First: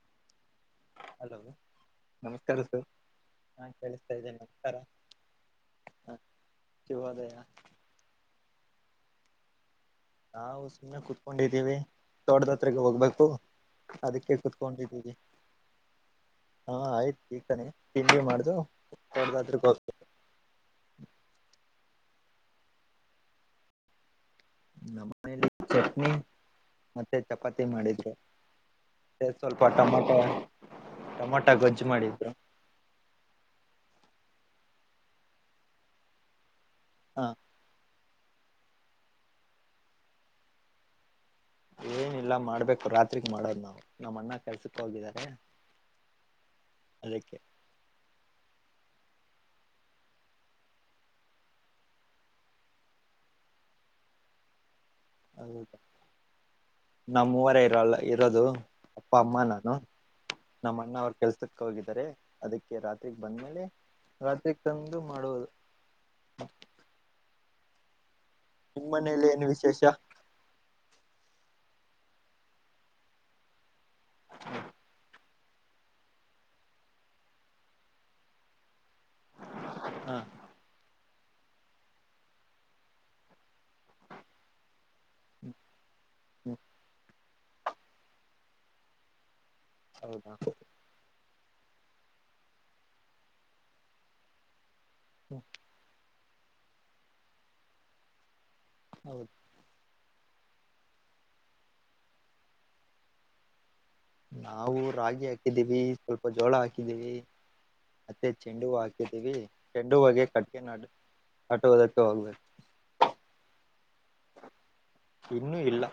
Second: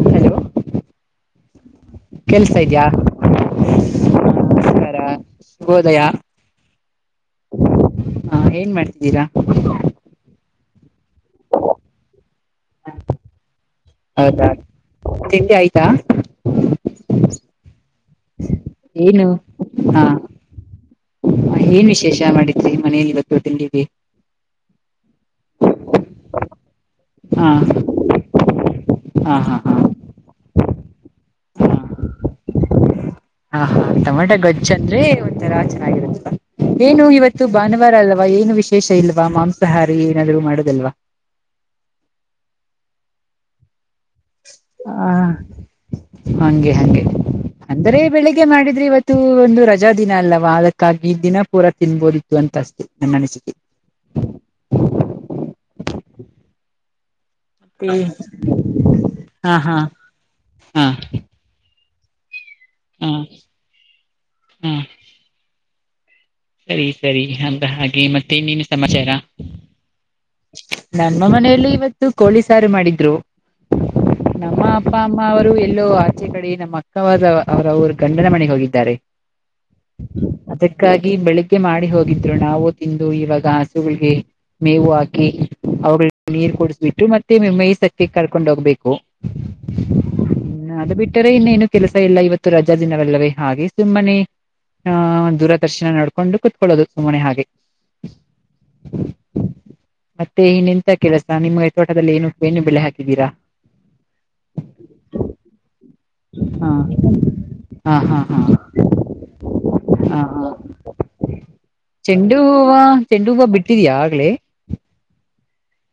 [inaudible] Hello. Hello ಕೆಲ್ಸ ನಮಸ್ಕಾರ sir ಇದ್ಯಾ ನಾ ಕೇಳಿಸ್ತಾ ಇದ್ದೇನೆ ನಮಸ್ಕಾರ ಶುಭೋದಯ ಹ. [inaudible] ಹಾ ಏನ್ ಮಾಡ್ತಿದ್ದೀರಾ. ಹಾ ಮ ಕು. [inaudible] ಕುತ್ಕೊಂಡಿದ್ದೀನಿ ತೋಟದ ಹತ್ರಕ್ಕೆ ಹೋಗ್ಬೇಕು ಅದಕ್ಕೆ ಹೌದಾ ಕುತ್ಕೊಂಡಿದ್ದೀನಿ. ತಿಂಡಿ ಆಯ್ತಾ ಹಾ ಆಯ್ತು ಈತನೆ ತಿಂಡ ಮಾಡ್ದು. ಏನು ತೋಟದ ಹತ್ರಕ್ಕೆ ಹಾ ಹೋಗ್ಬೇಕು ಏನು. [inaudible] ಕೆಷ ಮಾಡಿದರಿ ಮನೇಲಿ ಇವತ್ತು ತಿಂಡಿವಿ. ನಮ್ಮ ಮನೇಲಿ ಚಟ್ನಿ ಮತ್ತೆ ಹಾ ಚಪಾತಿ ಮಾಡಿದ್ದೆ. ಅ ಹಾ ಹಾ ಸ್ವಲ್ಪ ಹಾ ಟೊಮಾಟೋ ಟಮಾಟ ಗೊಜ್ಜು ಮಾಡಿದ್ರು. ಹಾ ಹಾ ಟಮಾಟಾ ಗೊಜ್ಜ್ ಅಂದ್ರೆ ಒಂಥರಾ ಚೆನ್ನಾಗಿರುತ್ತ ಏನು ಹ ಇವತ್ತು ಭಾನುವಾರ ಅಲ್ಲ. ವಾ ಏನು ವಿಶೇಷ ಇಲ್ವಾ ಮಾಂಸಾಹಾರಿ ಏನಾದ್ರು ಮಾಡುದಲ್ವಾ. ಏನಿಲ್ಲ ಮಾಡ್ಬೇಕು ರಾತ್ರಿಗ್ ಮಾಡೋದ್ ನಾವು. ನಮ್ಮ ಅಣ್ಣ ಕೆಲ್ಸಕ್ಕೆ ಹೋಗಿದ್ದಾರೆ ಹ ಹಂಗೆ ಹಂಗೆ ಅದಕ್ಕೆ ಅಂದ್ರೆ ಬೆಳಿಗ್ಗೆ ಮಾಡಿದ್ರಿ ಇವತ್ತು. ಇತ್ತು ಒಂದು ರಜಾ ದಿನ ಅಲ್ಲವಾ ಅದಕ್ಕಾಗಿ ಈ ದಿನ ಪೂರಾ ತಿನ್ಬೋದಿತ್ತು ಅಂತ ಅಸ್ತು ನನ್ನ ಅನಿಸಿಕೆ. [inaudible] [inaudible] ನಮ್ಮೂವರ ಹಾ ಇರೋಲ್ಲ ಇರೋದು ಅಪ್ಪ ಅಮ್ಮ ನಾನು ಹಾ ನಮ್ಮ ಹಾ ಅಣ್ಣ ಅವರು ಕೆಲ್ಸಕ್ಕೆ ಹೋಗಿದ್ದಿ. ಅದಕ್ಕೆ ಹಾ ರಾತ್ರಿಗ್ ಬಂದ್ಮೇಲೆ ರಾತ್ರಿಗ್ ಹಾ ತಂದು ಮಾಡುವುದು. ಸರಿ ಸರಿ ಅಂದ ಹಾಗೆ ಮತ್ತೆ. ನೀನು ನಿಮ್ಮ್ ಸಮಾಚಾರ ಮನೇಲಿ ಏನು ವಿಶೇಷ ನಮ್ಮ ಮನೆಯಲ್ಲಿ ಇವತ್ತು. ಕೋಳೀ ಸಾರು ಮಾಡಿದ್ರು. ನಮ್ಮ ಅಪ್ಪ ಅಮ್ಮ ಅವರು ಎಲ್ಲೋ ಆಚೆ ಕಡೆ ನಮ್ಮ ಅಕ್ಕವಾದ ಅವರವರು ಗಂಡನ ಮನೆಗೆ ಹೋಗಿದ್ದಾರೆ. ಹ ಅದಕ್ಕಾಗಿ ಬೆಳಿಗ್ಗೆ ಮಾಡಿ ಹೋಗಿದ್ರು ನಾವು ತಿಂದು ಇವಾಗ ಆಸೆ. ಮೇವು ಹಾಕಿ ಅವುಗಳಿಗೆ ನೀರ್ ಹ್ಮ್ ಕೊಡಿಸ್ಬಿಟ್ಟು ಮತ್ತೆ. ಮತ್ತಮ ಮೇ ಸತಿ ಕರ್ಕೊಂಡ್ ಹೋಗ್ಬೇಕು. ಹೌದಾ. ಇಟ್ಟರೆ ಇನ್ನೇನು ಕೆಲಸ ಇಲ್ಲ ಇವತ್ತು ರಜಾ ದಿನವಲ್ಲವೇ ಹಾಗೆ ಸುಮ್ಮನೆ. ಆ ಹ್ಮ. ದೂರದರ್ಶನ ನೋಡ್ಕೊಂಡು ಕುೂತ್ಕೊಳ್ಳೋದು ಸುಮ್ಮನೆ ಹಾಗೆ. ಹೌದು. ಮತ್ತೆ ಇನ್ ಎಂತ ಕೆಲಸ ನಿಮ್ ತೋಟದಲ್ಲಿ ಏನು ಏನು ಬೆಲೆೆ ಹಾಕಿದ್ದೀರಾ ನಾವು ರಾಗಿ ಹಾಕಿದ್ದೀವಿ ಸ್ವಲ್ಪ ಜೋಳ ಹಾ ಹಾಕಿದ್ದೀವಿ ಹಾ ಹಾ ಮತ್ತೆ ಹಾ ಚೆಂಡು ಹೂವು ಹಾಕಿದ್ದೀವಿ ಚೆಂಡು ಹಾ ಹಾಗೆ ಹಾ ಕಟ್ ಚೆಂಡು ಹೂವ ಚೆಂಡು ಹೂವ ಬಿಟ್ಟಿದ್ಯಾ ಆಗ್ಲೇ. ಇನ್ನುೂ ಇಲ್ಲ.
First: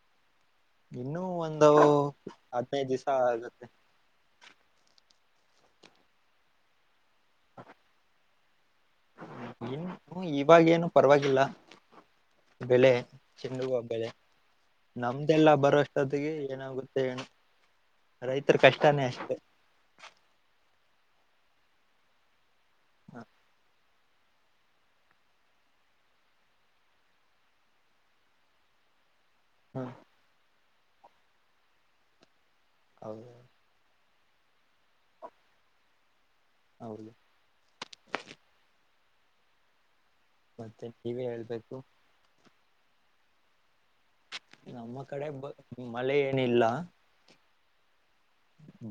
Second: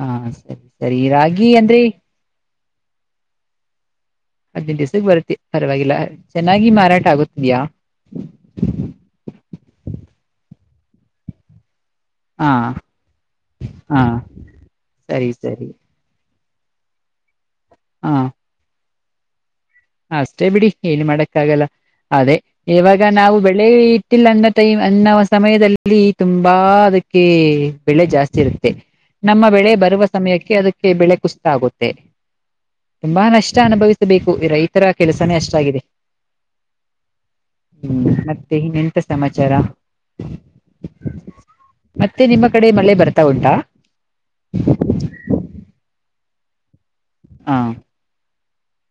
ಹಾ ಸರಿ ಸರಿ ಇನ್ನುೂ ರಾಗಿ ಒಂದು ಅಂದ್ರೆ ಹದ್ನೈದು ದಿವ್ಸ ಆಗುತ್ತೆ. ಆದಿ ನೈದು ದಿವಸ ಬರುತ್ತೆ ಪರವಾಗಿಲ್ಲ ಚೆನ್ನಾಗಿ ಮಾರಾಟ ಆಗತಿದ್ಯಾ. [inaudible] ಇವಾಗ್ ಏನು ಪರವಾಗಿಲ್ಲ. ಹಾ ಬೆಲೆ ಚಿಂಡವ ಹಾ ಬೆಲೆ ಸರಿ ನಮ್ದೆಲ್ಲ ಸರಿ ಬರುವೋಷ್ಟದಿಗೆ. ಏನಾಗುತ್ತೆ ಹಾ ರೈತರ ಕಷ್ಟಾನೇ ಅಷ್ಟೆ ಅಷ್ಟೇ ಬಿಡಿ ಏನ್ ಮಾಡಕ್ಕ ಆಗಲ್ಲ ಅದೇ ಇವಾಗ ಹ ನಾವು ಬೆಳಿ ಗೋತ್ತಿಲ್ಲ ಅನ್ನ ಟೈಮ್ ಅನ್ನ ಸಮಯದಲ್ಲಿ ತುಂಬಾ ಅದಕ್ಕೆ ಬೆಳೆ ಜಾಸ್ತಿ ಇರುತ್ತೆ ನಮ್ಮ ಬೆಳೆ ಹ್ಮ್ ಬರುವ ಸಮಯಕ್ಕೆ ಅದಕ್ಕೆ ಬೆಳೆ ಕುಸ್ತಗುತೇ ಆಗುತ್ತೆ ತುಂಬಾ ಹೌದು ನಷ್ಟ ಅನುಭವಿಸ ಬೇಕು ರೈತರ ಕೆಲಸನೇ ಅಷ್ಟಾಗಿದೆ ಹೌದು ಹ್ಮ ಮತ್ತೆ ಇನ್ನೆ ಮತ್ತೆ ಸಮಾಚಾರ ಮತ್ತೆ ನೀವೇ ಹೇಳ್ಬೇಕು ಮತ್ತೆ ನಿಮ್ಮ ಕಡೆ ಮಳೆ ಬರ್ತಾ ಉಂಟಾ ನಮ್ಮ ಕಡೆ ಮಳೆ ಏನಿಲ್ಲ ಹಾ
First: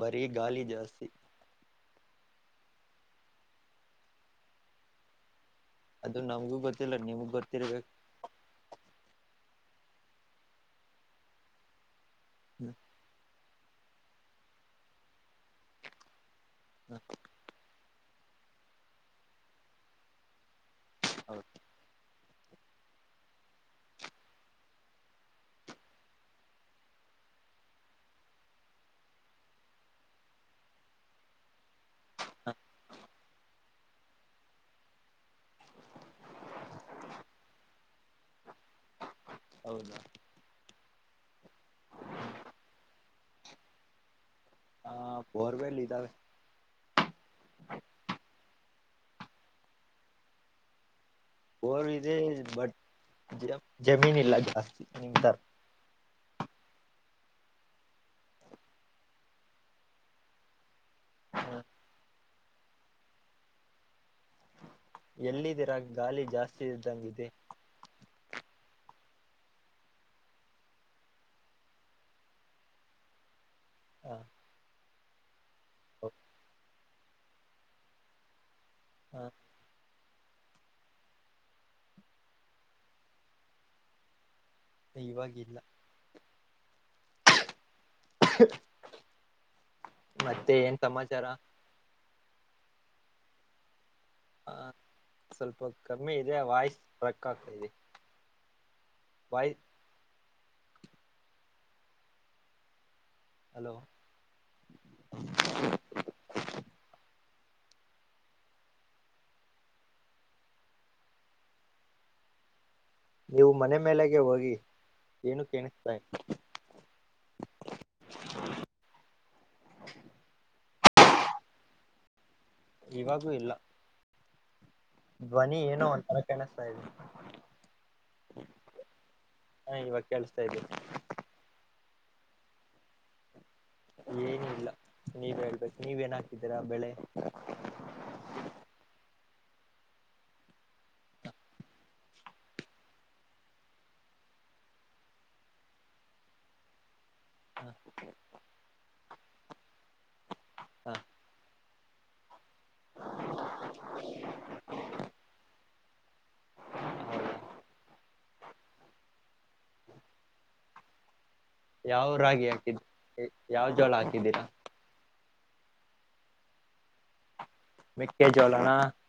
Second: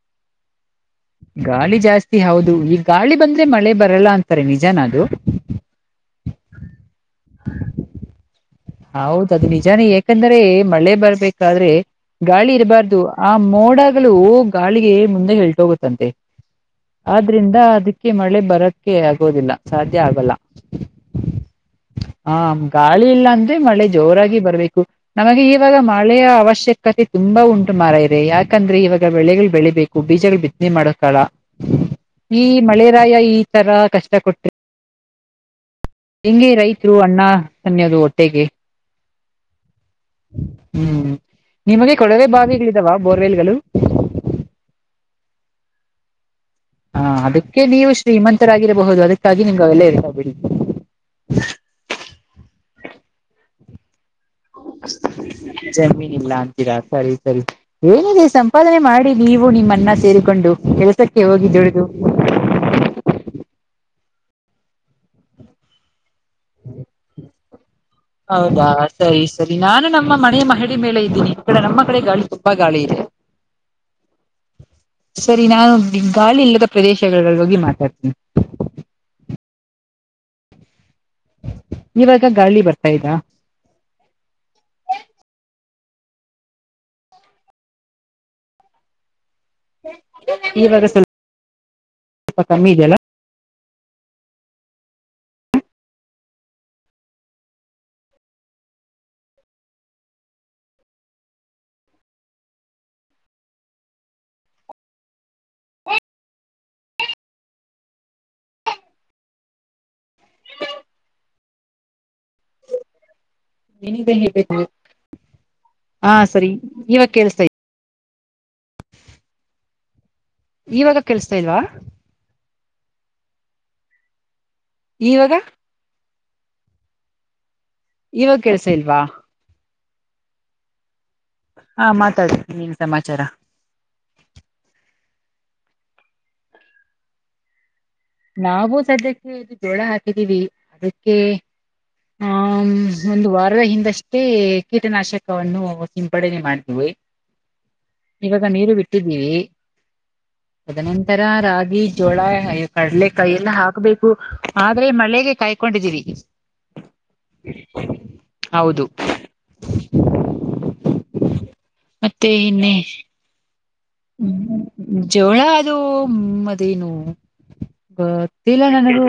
ಬರೀ ಗಾಳಿ ಜಾಸ್ತಿ ಗಾಳಿ ಜಾಸ್ತಿ ಹೌದು ಈಗ ಗಾಳಿ ಬಂದ್ರೆ ಮಳೆ ಬರಲ್ಲ ಅಂತಾರೆ ನಿಜಾನದು ಅದು ನಮಗೂ ಗೊತ್ತಿಲ್ಲ ನಿಮಗ ಗೊತ್ತಿರ್ಬೇಕ ಹೌದ ಅದು ನಿಜಾನೇ ಯಾಕಂದ್ರೆ ಮಳೆ ಬರ್ಬೇಕಾದ್ರೆ ಗಾಳಿ ಇರಬಾರ್ದು ಆ ಮೋಡಾಗಗಳು ಗಾಳಿಗೆ ಮುಂದೆ ಹೇಳ್ಟೋಗುತ್ತಂತೆ ಆದ್ರಿಂದ ಅದ ಅಕೆ ಮಳೆ ಬರಕ್ಕೆ ಆಗೋದಿಲ್ಲ ಸಾಧ್ಯ ಆಗಲ್ಲ ಹೌದು ಹಾ ಗಾಳಿ ಇಲ್ಲ ಅಂದ ಮಳೆ ಜೋರಾಗಿ ಬರಬೇಕು ನಮಗೆ ಈವಾಗ ಮಳೆಯ ಅವಶ್ಯಕತೆ ತುಂಬಾ ಉಂಟು ಮಾರ ಇದೆ ಯಾಕೆ ಯಾಕಂದ್ರೆ ಇವಾಗ ಬೆಳೆಗಳು ಬೆಳಿಬೇಕು ಬೀಜಗಳು ಬಿತ್ತನೆ ಮಾಡಕಳ ಈ ಮಳೆರಾಯ ಈ ತರ ಕಷ್ಟ ಕೊಟ್ಟ ಹೆಂಗೆ ರೈತರು ಅಣ್ಣ ಸನ್ನಯದು ಹೊಟ್ಟೆಗೆ ಹೌದಾ ಹ್ಮ್ ನಿಮಗೆ ಕೊಳವೆ ಬಾವಿಗಳಿದಾವ ಬೋರ್ವೆಲ್ ಗಳು ಹಾ ಬೋರ್ ವೆಲ್ ಇದಾವೆ ಹಾ ಅದಕ್ಕೆ ನೀವು ಶ್ರೀಮಂತರಾಗಿರಬಹುದು ಅದಕ್ಕಾಗಿ ನಿಮ್ಗೆ ಅವೆಲ್ಲ ಇರ್ತಾಬಡಿ ಬೋರ್ ಇದೆ ಬಟ್ ಜಮೀನ್ ಇಲ್ಲ ಜಾಸ್ತಿ ನಿಮ್ ತರ ಜಮೀನ್ ಇಲ್ಲ ಅಂತೀರಾ ಸರಿ ಸರಿ ಏನಿದೆ ಸಂಪಾದನೆ ಮಾಡಿ ನೀವು ನಿಮ್ಮನ್ನ ಸೇರಿಕೊಂಡು ಕೆಲ್ಸಕ್ಕೆ ಹೋಗಿ ಹ, ದುಡಿದು [inaudible] ಎಲ್ಲಿಧೀರಾ ಗಾಳಿ ಜಾಸ್ತಿ ಇದ್ದಂಗಿದೆ ಹೌದಾ ಸರಿ ಸರಿ ನಾನು ನಮ್ಮ ಮನೆಯ ಮಹಡಿ ಮೇಲೆ ಇದ್ದೀನಿ ಈ ಕಡೆ ನಮ್ಮ ಕಡೆ ಗಾಳಿ ತುಂಬಾ ಗಾಳಿ ಇದೆ ಹ ಸರಿ ನಾನು ಹೌದು. ಗಾಳಿ ಇಲ್ಲದ ಪ್ರದೇಶಗಳಲ್ಲಿ ಹೋಗಿ ಮಾತಾಡ್ತೀನಿ ಹ್ಮ [unintelligible] ಇವಾಗ ಗಾಳಿ ಬರ್ತಾ ಇದ್ದಾ ಇವಾಗಿಲ್ಲ [inaudible] ಮತ್ತೆ ಏನ್ ಇವಾಗ ಸ್ವಲ್ಪ ಸಮಾಚಾರ ಸ್ವಲ್ಪ ಕಮ್ಮಿ ಇದೆಯಲ್ಲ ಹ ಸ್ವಲ್ಪ ಕಮ್ಮಿ ಇದೆ ವಾಯ್ಸ್ ಸ್ಟ್ರಕ್ ಆಗ್ತಾದೆ [unintelligible] ಹಲೋ ನೀವು ಮನೆ ಏನಿದೆ ಮೇಲೆಗೆ ಹೋಗಿ ಹೇಳ್ಬೇಕು ಕೇಳಿಸ್ತಾ ಇಲ್ಲ. ಹಾ ಸರಿ ಇವಾಗ ಕೇಳಸ್ತ ಇ [inaudible] ಹ [unintelligible] ಇವಾಗ ಕೇಳಸ್ತಾಲ್ವಾ ಇವಾಗೂ ಇಲ್ಲ ಇವಾಗ ಧ್ವನಿ ಏನೋ ಒಂತರ ಕೇಳಿಸ್ತಾ ಇದೆ ಇವಾಗ ಕೆಲ್ಸ ಇಲ್ವಾ ಹಾ ಇವಾಗ ಕೇಳಸ್ತಾ ಇದೀವಿ ಹಾ ಮಾತಾಡ್ತೀನಿ ನೀನ್ ಸಮಾಚಾರ ಏನು ಇಲ್ಲ ನೀವೇ ಹೇಗ್ಬೇಕು ನೀವೇನ್ ಹಾಕಿದ್ದೀರಾ ಬೆಳೆ ನಾವವು ಸದ್ಯಕ್ಕೆ ಇದು ಜೋಳ ಹಾಕಿದ್ದೀವಿ ಅದಕ್ಕೆ ಹ ಒಂದು ವಾರದ ಹಿಂದಷ್ಟೇ ಕೀಟನಾಶಕವನ್ನು ಸಿಂಪಡಣೆ ಮಾಡಿದ್ವಿ ಇವಾಗ ನೀರು ಬಿಟ್ಟಿದ್ದೀವಿ ಹ ತದನಂತರ ರಾಗಿ ಜೋಳ ಕಡಲೆಕಾಯಿ ಎಲ್ಲ ಹಾಕ್ಬೇಕು ಆದ್ರೆ ಮಳೆಗೆ ಕಾಯ್ಕೊಂಡಿದ್ದೀರಿ ಹೌದಾ ಹೌದು ಯಾವ್ ಮತ್ತೆ ರಾಗಿ ಇನ್ನೆ ಹಾಕಿದ ಯಾವ ಜೋಳ ಹಾಕಿದ್ದೀರಾ ಜವಳ ಅದು ಅದೇನು ಗೊತ್ತಿಲ್ಲ ಮೆಕ್ಕೆಜೋಳನಾ ನನಗೆ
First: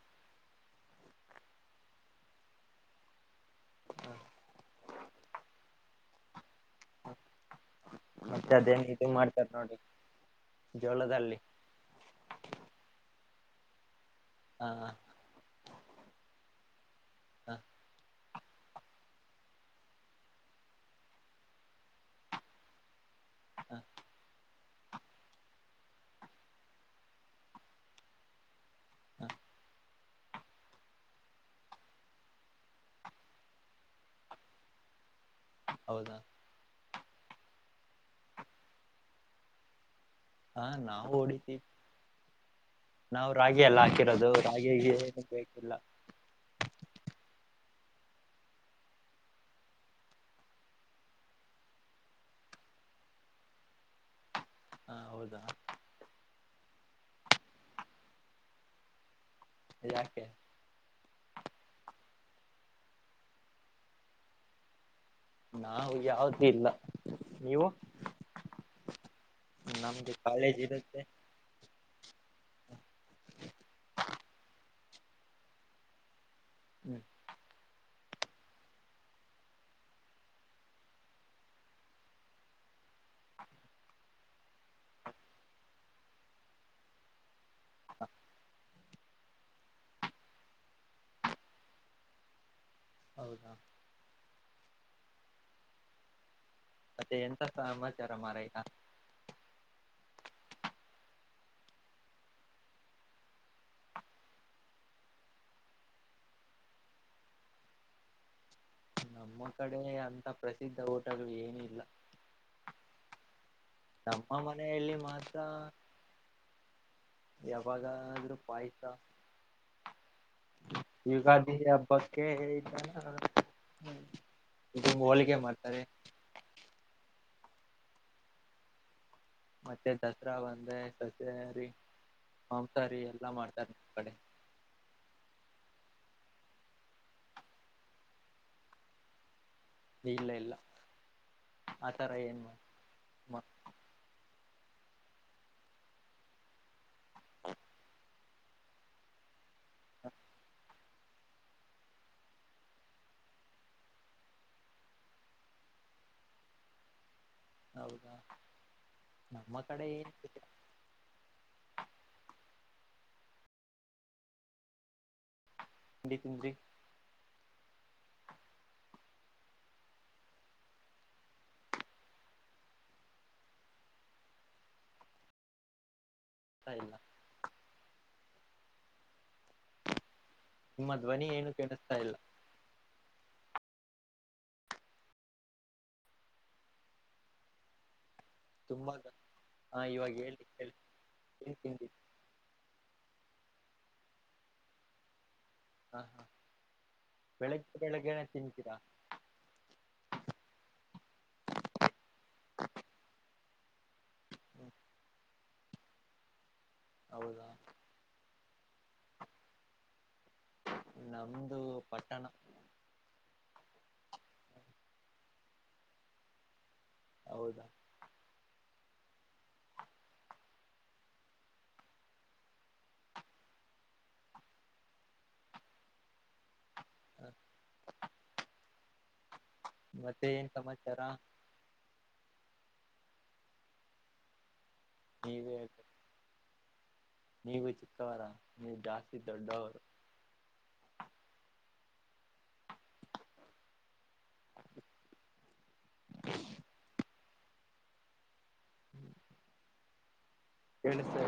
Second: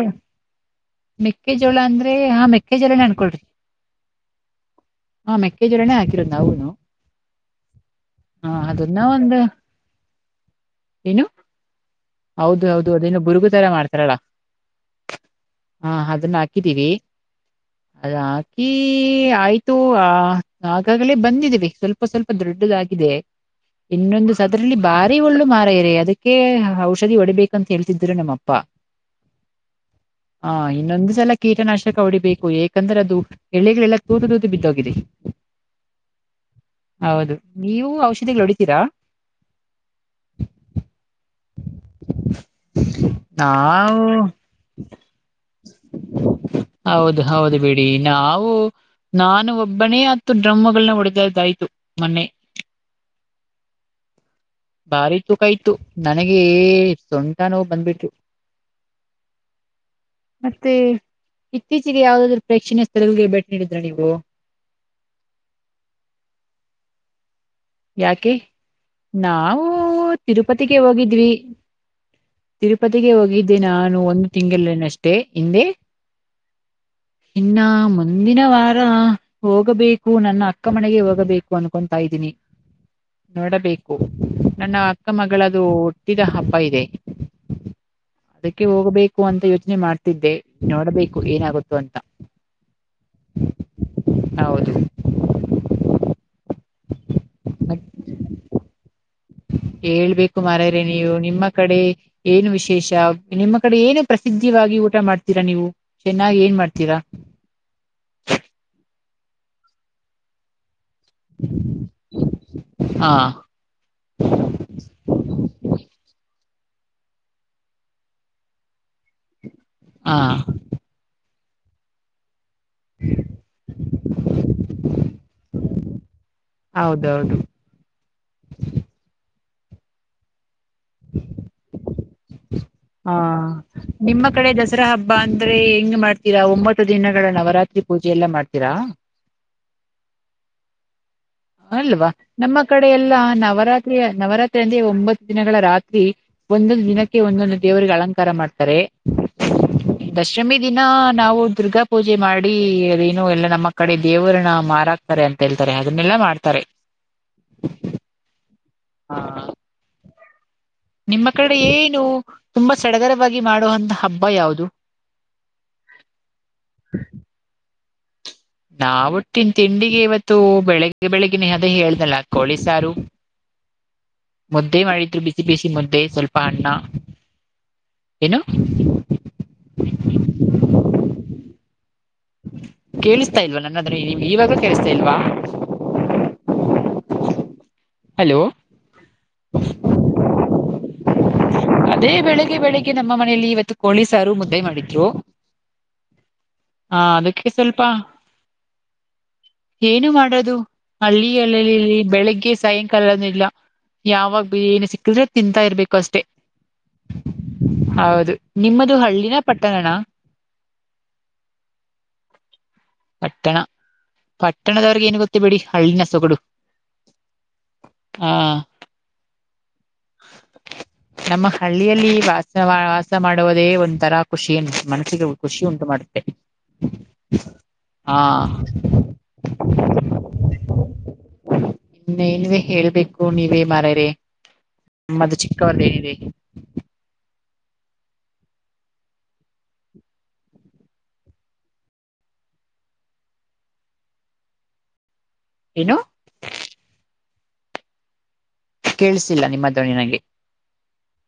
ಮೆಕ್ಕೆಜೋಳ ಅಂದ್ರೆ ಹಾ ಮೆಕ್ಕೆಜೋಳೇ ಅನ್ಕೊಳ್ರಿ ಹ್ಮ ಹಾ ಮೆಕ್ಕೆಜ್ವರನೇ ಹಾಕಿರೋದು ನವುನು ಮತ್ತೆ ಅದೇನ್ ಇದು ಮಾಡ್ತಾರೆ ನೋಡಿ ಏನು ಜೋಲದಲ್ಲಿ ಹೌದು ಹೌದು ಅದೇನ್ನುನು ಬುರುಗು ತರ ಮಾಡ್ತಾರಲ್ಲ ಹ ಹಾ ಅದನ್ನ ಹಾಕಿದ್ದೀವಿ ಹ ಅದ ಈ ಆಯ್ತು ಆ ಆಗಾಗಲೇ ಬಂದದೀವಿ ಸ್ವಲ್ಪ ಸ್ವಲ್ಪ ದೊಡ್ಡದಾಗಿದೆ ಹ ಇನ್ನೊಂದು ಸದರಲ್ಲಿ ಭಾರಿ ಒಳ್ಳು ಮಾರ ಇರಿ ಅದಕ್ಕೆ ಔಷಧಿ ಒಡೆಬೇಕಂತ ಹೇಳ್ತಿದ್ರು ನಮ್ಮಪ್ಪಾ ಹ [inaudible] ಹಾ ಇನ್ನೊಂದ್ ಸಲ ಕೀಟನಾಶಕ ಹೊಡಿಬೇಕು ಯಏಕಂದ್ರೆ ಅದು ಎಳಿಗಳೆಲ್ಲಾ ತೂದು ತೂತ ಬಿದ್ದೋಗಿದೆ ಹೌದಾ ಹೌದು ನೀವು ಔಷಧಿಗಳು ಹೊಡಿತೀರಾ ಹಾ ನಾವು ಓಡತಿ ನಾವು ರಾಗಿ ಎಲ್ಲ ಹಾಕಿರೋದು ರಾಗಿ ಏನು ಬೇಕಿಲ್ಲ ಹೌದು ಹೌದು ಬಿಡಿ ಡಿ ನಾವು ನಾನು ಒಬ್ಬನೇ ಹತ್ತು ಡ್ರಮ್ಮಗಳನ್ನ ಹೊಡೆದದ್ದಾಯ್ತು ಮೊನ್ನೆ ಹ ಬಾರಿ ತು ಹೌದಾ ಕೈ ತು ನ ಸುಂಟ ನೋ ಬಂದ್ಬಿಟ್ಟು ಯಾಕೆ ಮತ್ತೆ ಇತ್ತೀಚಿಗೆ ಯವುದ ಪ್ರೇಕ್ಷಣಯ ಸ್ಥಳಗಳಿಗೆ ಭೇಟಿ ನೀಡಿದ್ರೆ ನೀವು ನಾವು ಯಾವದು ಇಲ್ಲ ನೀವು ಯಾಕೆ ನಾವು ನಮ್ದು ಕಾಲೇಜ್ ತಿರುಪತಿಗೆ ಇರುತ್ತೆ ಹೋಗಿದ್ವಿ ತಿರುಪತಿಗೆ ಹೋಗಿದ್ದೆ ನಾನು ಒಂದು ತಿಂಗಳೇನಷ್ಟೇ ಹಿಂದೆ ಹ್ಮ್ ಇನ್ನ ಮುಂದಿನ ವಾರ ಹೋಗಬೇಕು ನನ್ನ ಅಕ್ಕ ಮನೆಗೆ ಹೋಗಬೇಕು ಅನ್ಕೊತಾ ಇದ್ದೀನಿ ನೋಡಬೇಕು ನನ್ನ ಅಕ್ಕ ಮಗಳದು ಹುಟ್ಟಿದ ಹಬ್ಬ ಇದೆ ಅದಕ್ಕೆ ಹೋಗ್ಬೇಕು ಕು ಅಂತ ಯೋಚನೆ ಮಾಡ್ತಿದ್ದೆ ನೋಡ್ಬೇಕು ಏನಾಗುತ್ತೋ ಅಂತ ಹೌದಾ ಹೌದು ಮತ್ತೆ ಎಂತ ಮತ್ ಸಮಾಚಾರ ಮ ರ ಈತಾ ಹೇಳ್ಬೇಕು ಮಾರರೆ ನೀವು ನಿಮ್ಮ ಕಡೆ ಏನು ವಿಶೇಷ ನಿಮ್ಮ ಕಡೆ ಏನು ಪ್ರಸಿದ್ಧ ಊಟ ಮಾಡ್ತೀರಾ ನೀವು ಚೆನ್ನಾಗಿ ಏನ್ ಮಾಡ್ತೀರಾ ನಮ್ಮ ಕಡೆ ಅಂತ ಪ್ರಸಿದ್ಧ ಹೋಟೆಲ್ ಏನಿಲ್ಲ ಹಾ ನಮ್ಮ ಮನೆಯಲ್ಲಿ ಮಾತ್ರ ಯಾವಾಗಾದ್ರೂ ಪಾಯಸ ಹಾ ಯುಗಾದಿ ಹಬ್ಬಕ್ಕೆ [inaudible] ತುಂಬ ಹೋಲಿಕೆ ಮಾಡ್ತಾರೆ ಹೌದೌದು ಮತ್ತೆ ದಸರಾ ಬಂದ್ರೆ ಸಸರಿ ಹಾ ನಿಮ್ಮ ಕಡೆ ದಸರಾ ಹಬ್ಬ ಅ ಅಂದ್ರೆ ಹೆಂಗ್ ಮಾಡ್ತೀರಾ ಒಂಬತ್ತು ದಿನಗಳ ನವರಾತ್ರಿ ಪೂಜೆ ಎಲ್ಲಾ ಮಾಡ್ತೀರಾ ನೀಲ್ಲ ಇಲ್ಲ ಅಲ್ವಾ ಆತರ ಏನ್ ನಮ್ಮ ಕಡೆ ಎಲ್ಲಾ ಮಾಡ್ ನವರಾತ್ರಿಯ ನವರಾತ್ರಿ ಮ ಅಂದ್ರೆ ಒಂಬತ್ತು ದಿನಗಳ ರಾತ್ರಿ ಒಂದೊಂದು ದಿನಕ್ಕೆ ಒಂದೊಂದು ದೇವರಿಗೆ ಅಲಂಕಾರ ಮಾಡ್ತಾರೆ ದಶಮಿ ಈ ದಿನ ನಾವು ದುರ್ಗಾ ಪೂಜೆ ಮಾಡಿ ಅದೇನು ಎಲ್ಲಾ ನಮ್ಮ ಕಡೆ ದೇವರನ್ನ ಮಾರಾಕ್ತಾರೆ ಅಂತ ಹೇಳ್ತವಿ ಅದನ್ನೆಲ್ಲಾ ಮಾಡ್ತಾರೆ ಹೌದಾ ಹ ನಮ್ಮ ಕಡೆ ಏನ್ ತಿಂಡಿ ನಿಮ್ಮ ಕಡೆ ಏನು ತುಂಬಾ ಸಡಗರವಾಗಿ ಮಾಡುವಂತ ಹಬ್ಬ ಯಾವುದು ತಿಂದ್ರಿ ನಾವು ಒಟ್ಟಿನ ತಿಂಡಿಗೆ ಇವತ್ತು ಬೆಳಿಗ್ಗೆ ಬೆಳಿಗ್ನ ಅದೇ ಹೇಳ್ದಲ್ಲ ಕೋಳಿ ಸಾರು ಮುದ್ದೆ ಮಾಡಿದ್ರು ಬಿಸಿ ಬಿಸಿ ಮುದ್ದೆ ಸ್ವಲ್ಪ ಪಣ್ಣ ತಾ ಇಲ್ಲ ಏನು ನಿಮ್ಮ ಧ್ವನಿ ಏನು ಕೆಡಿಸ್ತಾ ಇಲ್ಲ ಕೇಳಿಸ್ತಾ ಇಲ್ವಾ ನನ್ನಾದ್ರೆ ಇವಾಗ ಕೇಳಿಸ್ತಾ ಇಲ್ವಾ ಹಲೋ ತುಂಬಾ ಹಾ ಇವಾಗ ಹೇಳಿ ಹೇಳಿ ಏನ್ ತಿಂದ್ರಿ ಅದೇ ಬೆಳಿಗ್ಗೆ ಬೆಳಿಗ್ಗೆ ನಮ್ಮ ಮನಲಿ ಇವತ್ತು ಕೋಳೀಸಾರು ಮುದ್ದೆ ಮಾಡಿದ್ರು ಹಾ ಹಾ ಆ ಅದಕ್ಕೆ ಬೆಳಗ್ಗೆ ಸ್ವಲ್ಪ ಬೆಳಗ್ನ ತಿಂತತೀರಾ ಏನು ಮಾಡೋದು ಹಳ್ಳಿಲ್ಲಲ್ಲಿ ಬೆಳಗ್ಗೆ ಸಾಯಂಕಾಲನಿಲ್ಲ ಯಾವಾಗ ಹ್ಮ್ ಏನು ಸಿಕ್ಕಿದ್ರೆ ತಿಂತಾ ಇರ್ಬೇಕು ಅಷ್ಟೆ ಹೌದಾ ಹೌದು ನಿಮ್ಮದು ಹಳ್ಳಿನ ಪಟ್ಟಣಣ ನಮ್ದು ಪಟ್ಟಣ ಪಟ್ಟಣ ಪಟ್ಟಣದವರೆಗ ಏನು ಗೊತ್ತ ಎ ಬಡಿ ಹಳಲಿ ನಸೋ ಕಡು ಹೌದಾ ಹಾ ಹ [unintelligible] ನಮ್ಮ ಹಳ್ಳಿಯಲ್ಲಿ ವಾಸ ವಾಸ ಮಾಡುವುದೇ ಒಂದ ತರಾ ಖುಷಿನ್ ಮನಸ್ಸಿಗೆ ಖುಷಿ ಉಂಟು ಮಾಡುತ್ತೆ ಹಾ ಮತ್ತೆ ಏನ್ ಸಮಾಚಾರ ನ್ವೇ ಹೇಳ್ಬೇಕು ನೀವೇ ಮಾರರೆದ್ ಚ ಹೇಳ್ಬೇಕು ನೀವು ಚಿಕ್ಕವರ ನೀವು ಜಾಸ್ತಿ ದೊಡ್ಡವರು ಏನು ಕೇಳಿಸಿಲ್ಲ ನಿಮ್ಮದವ ನಂಗೆ ಎಳ ಸಿ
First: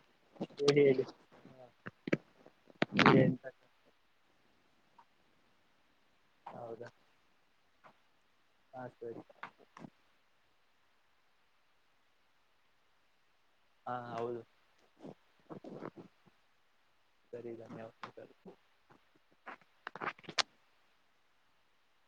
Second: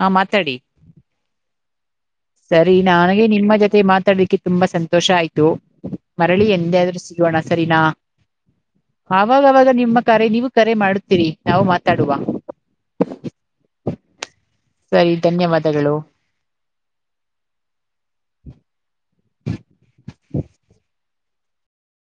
ಹಾ ಮಾತಾಡಿ ಸರಿ ನನಗೆ ಹೇಳಿ ನಿಮ್ಮ ಜೊತೆ ಮಾತಾಡ್ಲಿಕ್ಕೆ ತುಂಬಾ ಸಂತೋಷ ಆಯ್ತು ಮರಳಿ ಹೌದಾ ಎಂದೇದ್ರರು ಸಿಗೋಣ ಸರಿನಾ ಹಾ ಸರಿ ಆವಾಗವಾಗ ನಿಮ್ಮ ಕರೆ ನೀವು ಕರೆ ಮಾಡುತ್ತೀರಿ ನಾವು ಮಾತಾಡುವ ಹಾ ಹೌದು ಸರಿ ಧನ್ಯವಾದಗಳು ಸರಿ ಧನ್ಯವಾದ ಸ